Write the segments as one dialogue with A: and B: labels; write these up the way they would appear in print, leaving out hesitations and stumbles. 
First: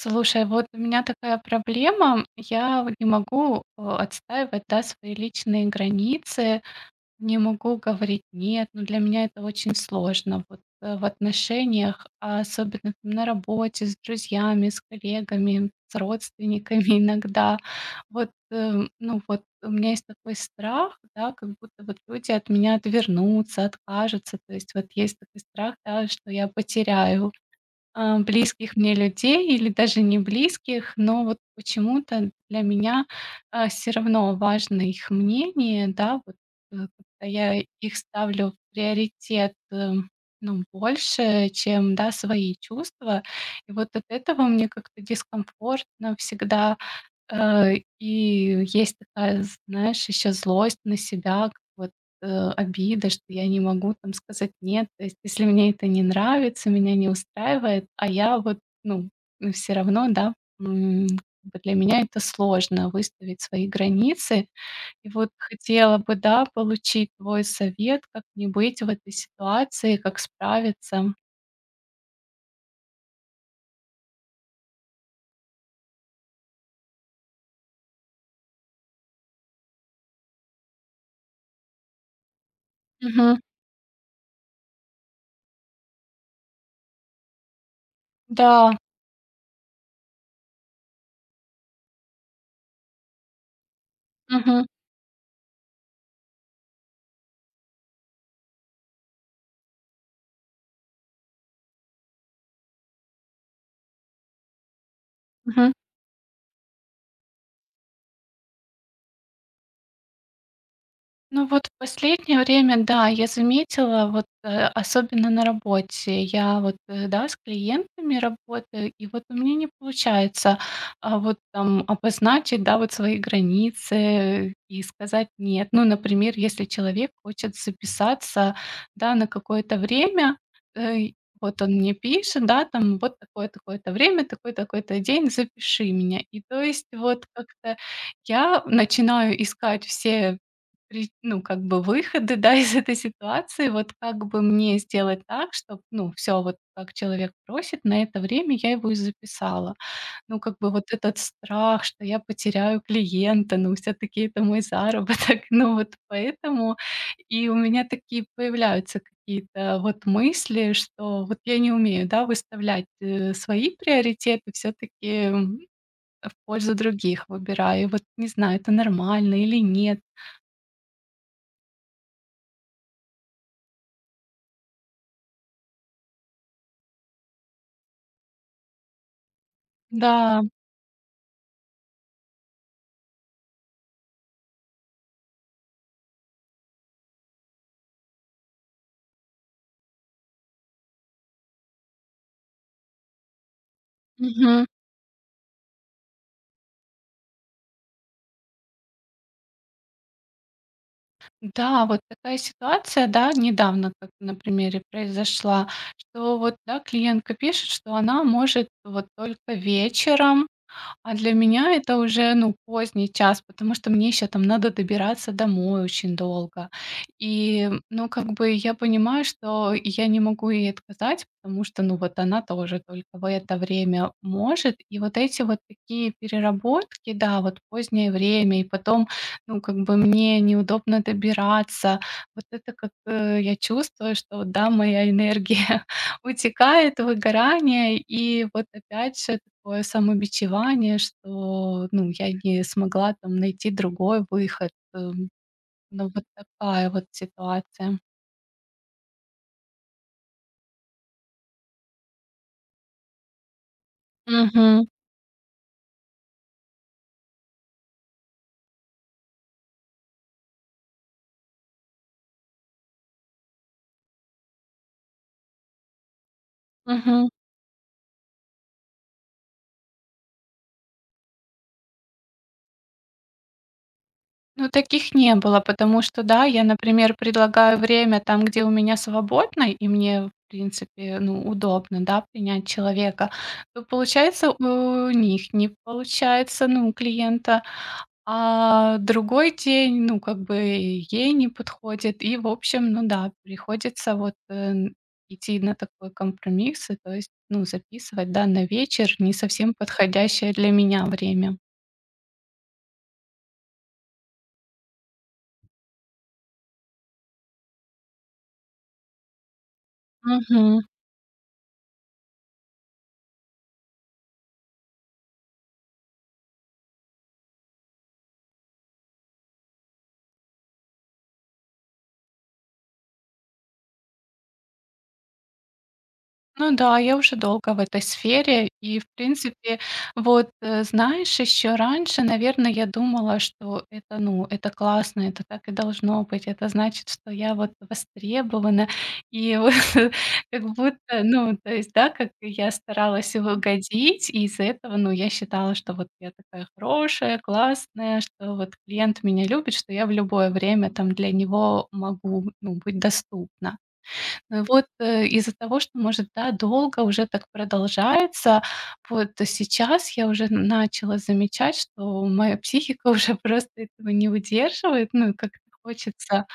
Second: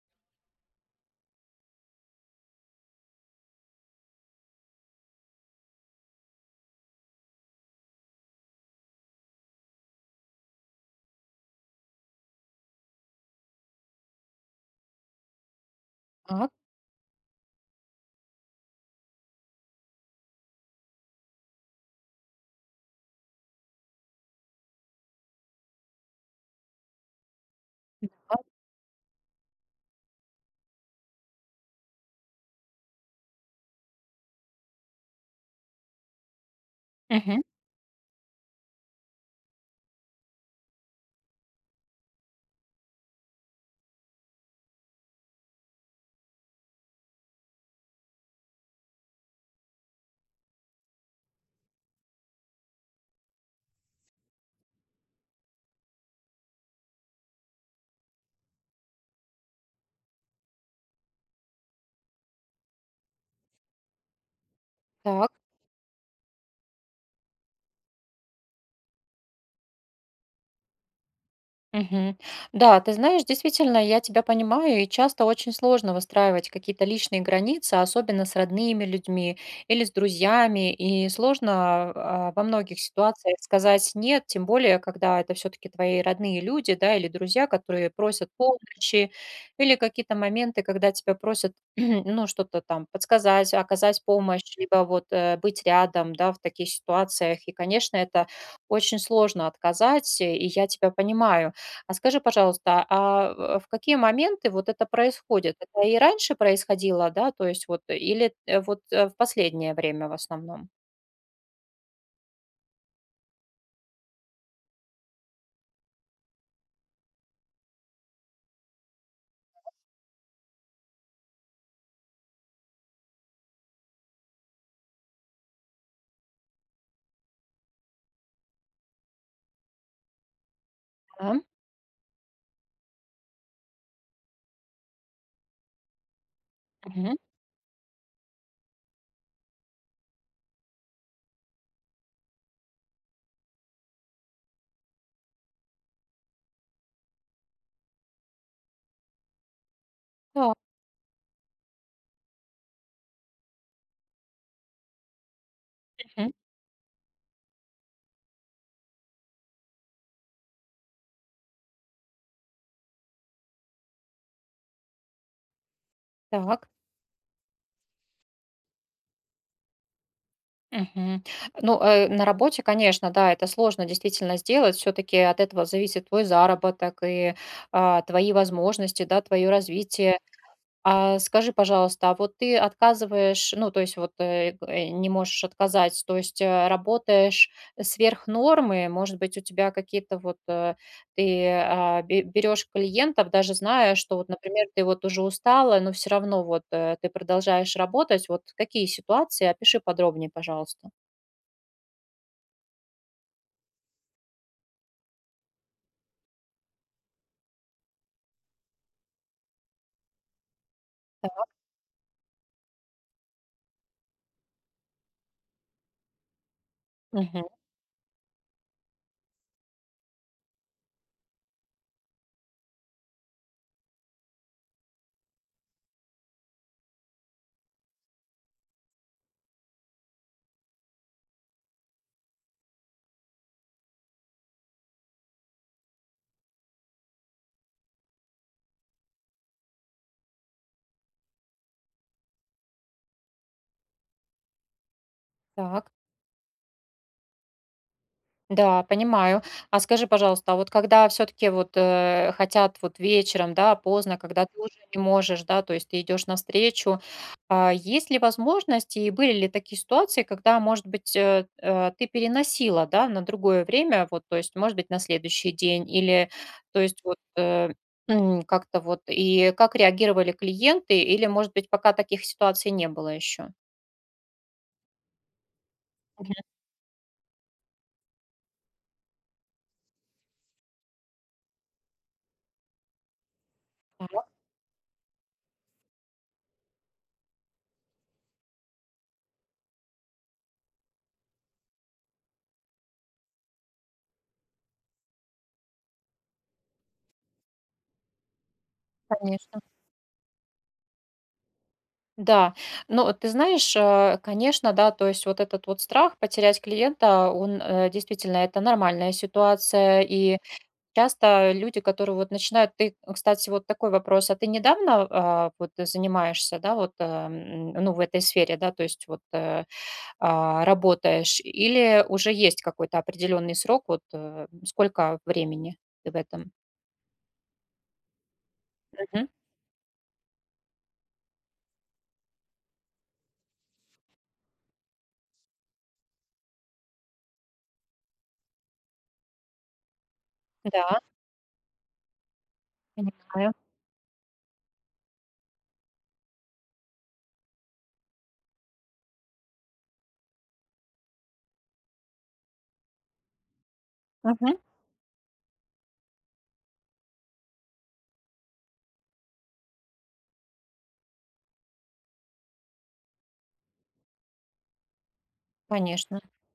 A: Слушай, вот у меня такая проблема. Я вот не могу, отстаивать, да, свои личные границы, не могу говорить "нет". Но для меня это очень сложно вот, в отношениях, а особенно там на работе, с друзьями, с коллегами, с
B: Так,
A: родственниками иногда. Вот, ну вот у меня есть такой страх, да, как будто вот люди от меня отвернутся, откажутся. То есть вот есть такой страх, да, что я потеряю
B: так.
A: близких мне людей или даже не близких, но вот почему-то для меня все равно важно их мнение, да, вот, как-то
B: Мгм.
A: я их ставлю в приоритет, ну, больше, чем, да, свои чувства. И вот от этого мне как-то дискомфортно всегда. И есть такая, знаешь, еще злость на себя, как вот, обида, что я не могу там сказать "нет". То есть если мне это не нравится, меня не устраивает, а я вот, ну, все равно, да, м, как бы для меня это сложно выставить свои границы. И
B: Так.
A: вот хотела бы, да, получить твой совет, как не быть в этой ситуации, как справиться.
B: Мгм. Да, ты знаешь, действительно, я тебя понимаю, и часто очень сложно выстраивать какие-то личные границы, особенно с родными людьми или с друзьями, и сложно во многих ситуациях
A: Мгм.
B: сказать нет, тем более, когда это все-таки твои родные люди, да, или друзья, которые просят
A: Да.
B: помощи, или какие-то моменты, когда тебя просят, ну, что-то там подсказать, оказать помощь, либо вот быть рядом, да, в таких ситуациях. И, конечно, это очень сложно отказать, и я тебя понимаю. А скажи, пожалуйста, в какие моменты вот это происходит?
A: Мгм.
B: Это и раньше происходило, да, то есть вот, или, вот, в последнее время в основном?
A: Ну вот в последнее время, да, я заметила, вот, особенно на работе. Я вот, да, с клиентами работаю, и вот у меня не получается, вот там обозначить, да, вот свои границы и сказать нет. Ну, например, если человек хочет записаться, да, на какое-то время, э,
B: Да.
A: вот он мне пишет, да, там вот такое-то время, такой-то день, запиши меня. И то есть
B: Мгм.
A: вот как-то я начинаю искать все Ре ну, как бы выходы, да, из этой ситуации. Вот как бы мне сделать так, чтобы ну, все вот как человек просит, на это время я его и записала. Ну,
B: Да.
A: как бы вот этот страх, что я потеряю клиента, ну, все таки это мой заработок. Ну, вот
B: Мгм.
A: поэтому и у меня такие появляются какие-то вот мысли, что вот я не умею, да, выставлять, свои приоритеты, все таки в
B: Так.
A: пользу других выбираю. И вот не знаю, это нормально или нет.
B: Мгм. Ну, на работе, конечно, да, это сложно действительно сделать. Все-таки от этого зависит твой заработок и, твои возможности, да, твое развитие.
A: Да.
B: А скажи, пожалуйста, а вот ты отказываешь, ну, то есть вот не можешь отказать, то есть работаешь сверх нормы, может быть, у тебя какие-то вот, ты берешь клиентов, даже зная, что вот, например,
A: Мгм.
B: ты вот уже устала, но все равно вот ты продолжаешь работать. Вот какие ситуации? Опиши подробнее, пожалуйста.
A: Да, вот такая ситуация, да, недавно как на примере произошла, что вот, да, клиентка пишет, что она может вот только вечером. А для
B: Так,
A: меня это уже, ну, поздний час, потому что мне еще там надо добираться домой очень долго.
B: мгм,
A: И, ну, как бы я понимаю, что я не могу ей отказать, потому что, ну, вот она тоже только в это время может. И вот эти вот такие переработки, да, вот позднее время, и потом, ну, как бы мне неудобно добираться. Вот это как я чувствую, что, да, моя энергия утекает, выгорание, и вот опять же такое самобичевание, что, ну, я не смогла там найти другой выход.
B: так.
A: Ну, вот такая вот ситуация.
B: Да, понимаю. А скажи, пожалуйста, а вот когда все таки вот, хотят вот вечером, да, поздно, когда ты уже
A: Мгм,
B: не можешь, да, то есть ты идешь навстречу, есть ли возможность и были ли такие ситуации, когда, может быть, ты переносила, да, на другое время, вот, то есть, может быть, на следующий день или, то есть, вот,
A: мгм.
B: как-то вот и как реагировали клиенты или, может быть, пока таких ситуаций не было еще?
A: Ну, таких не было, потому что, да, я, например, предлагаю время там, где у меня свободно, и мне, в принципе, ну, удобно, да, принять человека. То получается, у них не получается, ну, у клиента. А другой день, ну, как бы ей не подходит. И, в общем, ну да, приходится вот, идти на такой компромисс, и то есть, ну, записывать, да, на вечер не
B: Конечно.
A: совсем подходящее для меня время.
B: Да, но ты знаешь, конечно, да, то есть вот этот вот страх потерять клиента, он действительно это нормальная ситуация, и часто люди, которые вот начинают, ты, кстати, вот такой вопрос, а ты недавно вот занимаешься, да, вот, ну, в этой сфере, да, то есть вот работаешь, или уже есть какой-то определенный срок, вот сколько времени ты в этом?
A: Ну да, я уже долго в этой сфере. И, в
B: Мгм.
A: принципе, вот, знаешь, еще раньше, наверное, я думала, что это, ну, это классно, это так и должно быть. Это значит, что я вот востребована. И вот как
B: Да,
A: будто, ну, то есть, да, как я старалась и
B: понимаю.
A: угодить, и из-за этого, ну, я считала, что вот я такая хорошая, классная, что вот клиент меня любит, что я в любое время там для него могу, ну, быть доступна.
B: Мгм.
A: Ну вот, из-за того, что, может, да, долго уже так продолжается, вот сейчас я уже начала замечать, что моя психика уже просто этого не выдерживает. Ну, и как-то
B: Конечно.
A: хочется,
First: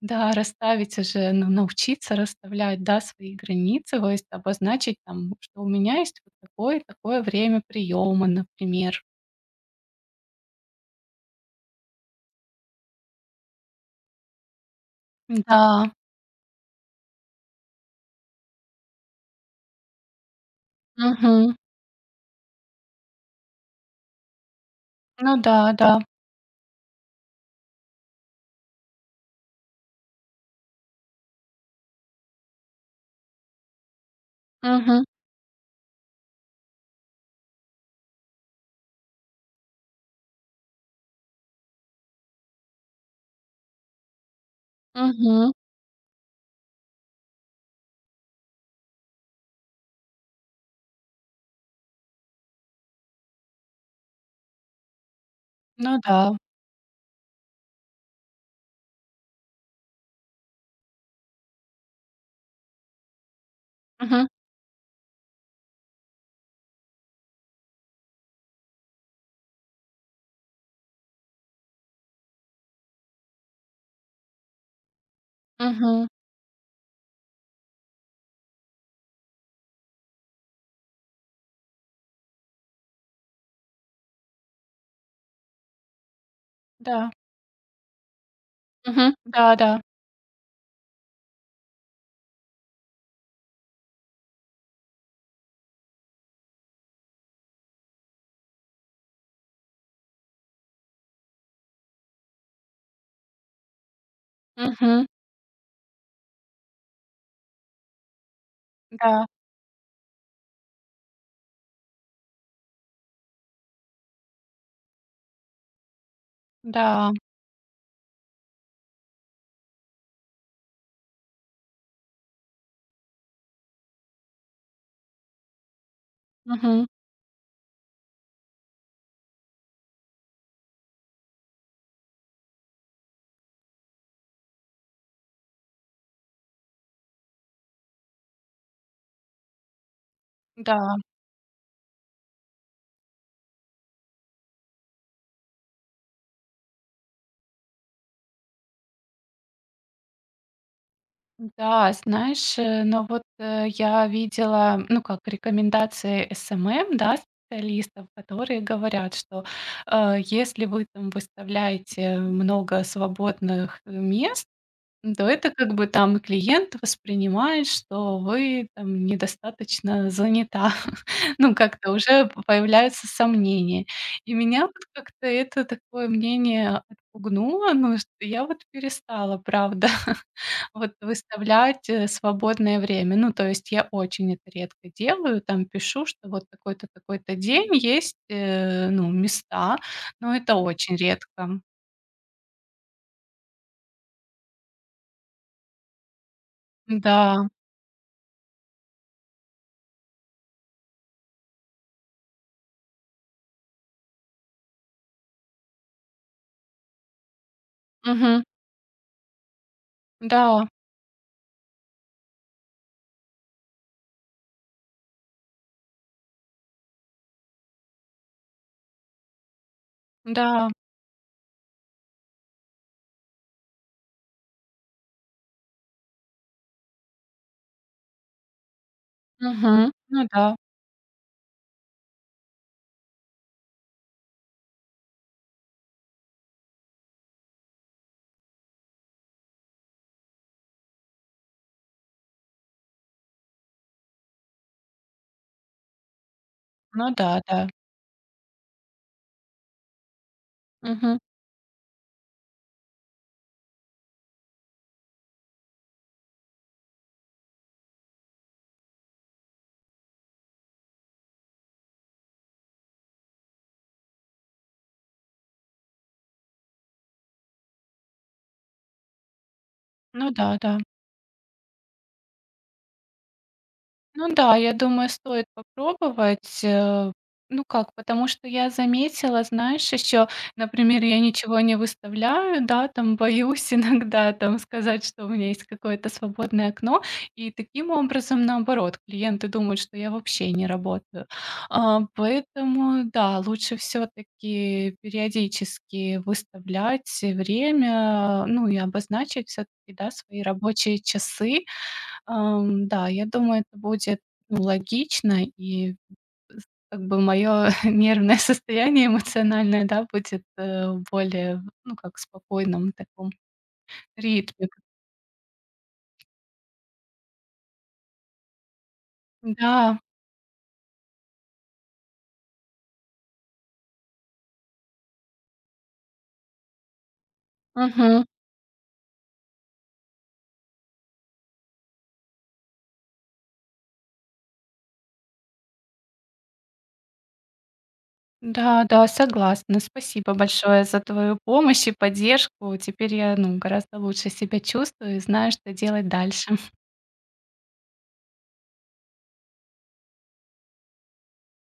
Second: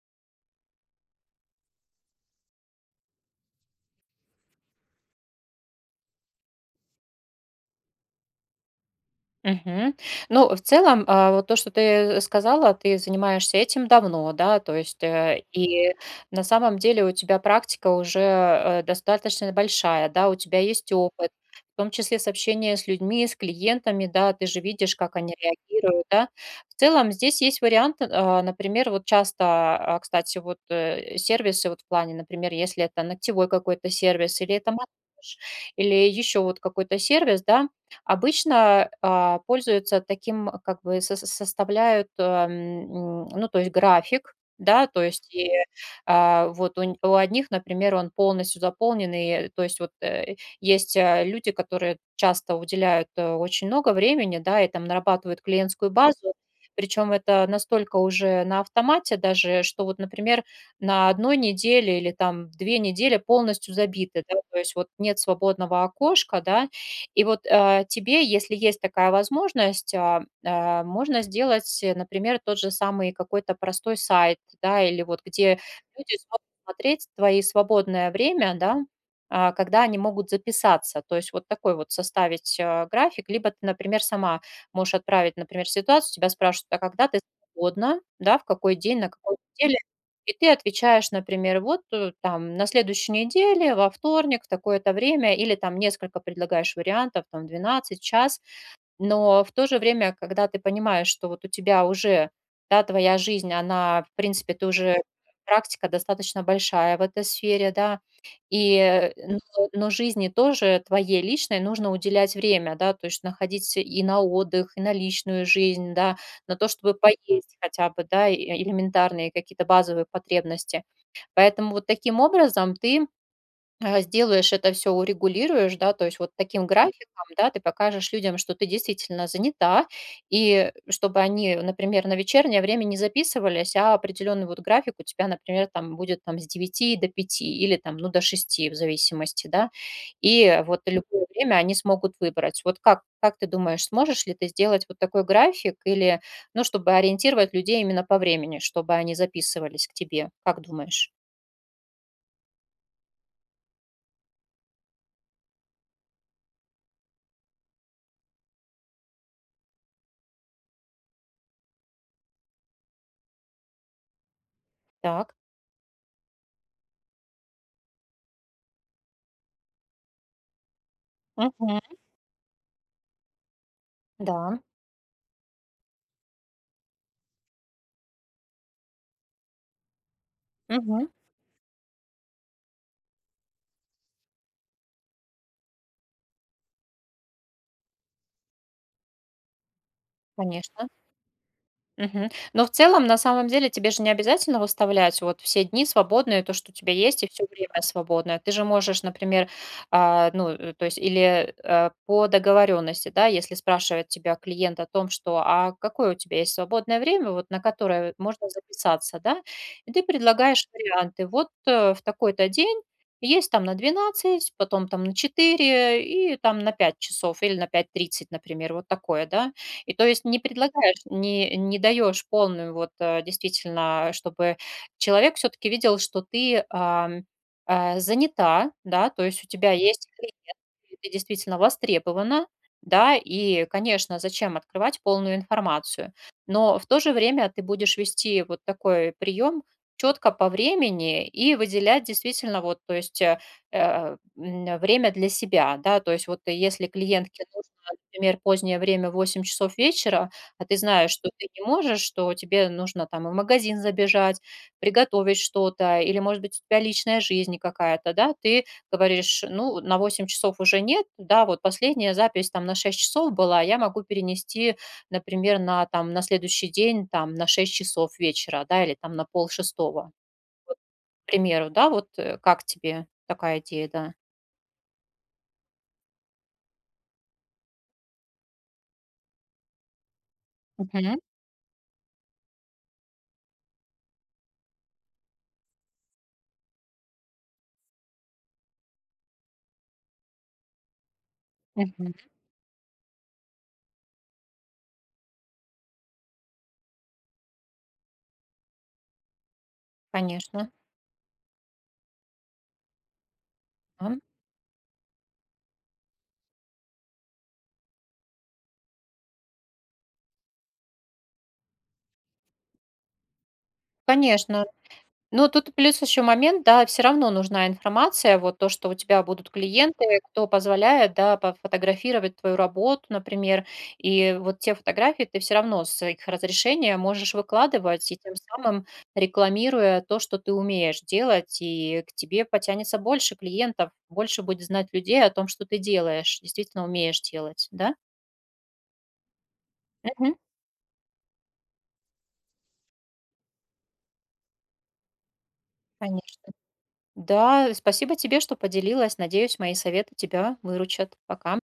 A: да, расставить уже, ну, научиться расставлять, да, свои границы, то есть обозначить там, что у меня есть вот такое и такое время приема, например.
B: Мгм. Ну, в целом, вот то, что ты сказала, ты занимаешься этим давно, да, то есть,
A: Да,
B: и на самом деле у тебя практика уже достаточно большая, да, у тебя есть опыт,
A: мгм,
B: в том числе с общения с людьми, с клиентами, да, ты же видишь, как они
A: ну да, да,
B: реагируют, да. В целом здесь есть вариант, например, вот часто, кстати, вот сервисы вот в плане, например, если это ногтевой какой-то сервис или это массаж,
A: мгм,
B: или еще вот какой-то сервис, да, обычно, пользуются таким, как бы составляют, ну, то есть график, да, то есть и,
A: мгм,
B: вот у одних, например, он полностью заполненный, то есть вот, есть, люди, которые часто уделяют, очень много времени, да, и там нарабатывают клиентскую
A: ну
B: базу.
A: да,
B: Причем это настолько уже на автомате даже, что вот, например, на одной неделе или там 2 недели полностью забиты,
A: мгм,
B: да, то есть вот нет свободного окошка, да, и вот, тебе, если есть такая возможность, можно сделать, например, тот же самый какой-то простой сайт, да, или вот где
A: мгм,
B: люди смогут смотреть твои свободное время, да, когда они могут записаться. То есть вот такой вот составить, график. Либо ты, например, сама можешь отправить, например, ситуацию, тебя спрашивают: «А когда
A: да,
B: ты свободна?» Да, в какой день, на
A: мгм,
B: какой неделе.
A: да-да.
B: И ты отвечаешь, например, вот, там, на следующей неделе, во вторник, в такое-то время, или там несколько предлагаешь вариантов, там, 12 час. Но в то же время, когда ты понимаешь, что вот у тебя уже, да, твоя жизнь, она, в принципе, ты уже
A: Мгм.
B: практика достаточно большая в этой сфере, да, и,
A: Да,
B: но жизни тоже твоей личной нужно уделять время, да, то есть находить и на отдых, и на личную жизнь, да, на то, чтобы
A: да.
B: поесть хотя бы, да, и элементарные какие-то базовые потребности. Поэтому вот таким образом ты сделаешь это все, урегулируешь, да, то есть вот таким
A: Мгм.
B: графиком, да, ты покажешь людям, что ты действительно занята, и чтобы они, например, на вечернее время не записывались, а определенный вот график у тебя, например, там будет там с 9 до 5 или там, ну, до 6 в зависимости, да, и
A: Да,
B: вот любое время они смогут выбрать. Вот как ты думаешь, сможешь ли ты сделать вот такой график или, ну, чтобы ориентировать людей именно по времени, чтобы они записывались к тебе? Как думаешь?
A: да. Знаешь, но вот, я видела, ну, как рекомендации SMM, да, специалистов, которые говорят, что, если вы там выставляете много свободных мест, то
B: Так.
A: это как бы там клиент воспринимает, что вы там недостаточно занята. Ну,
B: Мгм.
A: как-то уже п появляются сомнения. И
B: Да.
A: меня вот как-то это такое мнение отпугнуло, ну, что я вот перестала, правда, вот
B: Мгм.
A: выставлять, свободное время. Ну, то есть я очень это редко делаю, там пишу, что вот такой-то, такой-то день есть, ну, места, но это
B: Конечно.
A: очень редко.
B: Мгм. Но в целом, на самом деле, тебе же не обязательно выставлять вот все дни свободные, то, что у тебя есть, и все
A: Да.
B: время свободное. Ты же можешь, например, то есть, или по договоренности, да, если спрашивает тебя клиент о том, что, а какое у тебя есть свободное время, вот на которое
A: Мгм.
B: можно записаться, да, и ты предлагаешь
A: Да.
B: варианты. Вот в такой-то день есть там на 12, потом там на 4 и там на 5 часов или на 5:30, например, вот такое, да, и то есть не
A: Да.
B: предлагаешь, не даешь полную вот, действительно, чтобы человек все таки видел, что ты, занята, да, то есть у тебя
A: Мгм.
B: есть
A: Ну
B: клиент,
A: да,
B: ты действительно востребована, да, и, конечно, зачем открывать полную информацию. Но в то же время ты будешь вести вот такой прием четко по времени и выделять действительно вот, то есть, время для себя, да. То есть вот если
A: ну да,
B: клиентке
A: да.
B: например, позднее время, 8 часов вечера, а ты знаешь,
A: Мгм.
B: что ты не можешь, что тебе нужно там и в магазин забежать, приготовить что-то, или, может быть, у тебя личная жизнь какая-то, да, ты говоришь, ну, на 8 часов уже нет, да, вот последняя запись там на 6 часов была, я могу перенести, например, на там на следующий день, там, на 6 часов вечера, да, или там на полшестого,
A: Ну да, да.
B: к примеру, да, вот как тебе такая идея, да?
A: Ну да, я думаю, стоит попробовать. Ну как, потому что я заметила, знаешь, еще, например,
B: Мгм.
A: я ничего не выставляю, да, там боюсь иногда там сказать, что у меня есть какое-то свободное окно, и таким образом, наоборот, клиенты думают, что я вообще не работаю. А,
B: Мгм.
A: поэтому, да, лучше все-таки периодически выставлять время, ну и обозначить все-таки, да, свои
B: Конечно.
A: рабочие часы. Да, я думаю, это
B: Да.
A: будет, ну, логично, и с как бы мое нервное состояние эмоциональное, да, будет, более, ну, как в спокойном таком
B: Конечно.
A: ритме.
B: Ну, тут плюс еще момент, да, все равно нужна информация, вот то, что у тебя будут
A: Да,
B: клиенты, кто позволяет, да, пофотографировать твою работу, например. И вот те фотографии ты все равно с их разрешения можешь выкладывать, и
A: мгм.
B: тем самым рекламируя то, что ты умеешь делать, и к тебе потянется больше клиентов, больше будет знать людей о том, что ты делаешь, действительно умеешь делать, да?
A: Да-да, согласна.
B: Мгм.
A: Спасибо большое за твою помощь и поддержку. Теперь я, ну, гораздо лучше себя чувствую и знаю, что делать
B: Конечно.
A: дальше.
B: Да, спасибо тебе, что поделилась. Надеюсь, мои советы тебя выручат. Пока.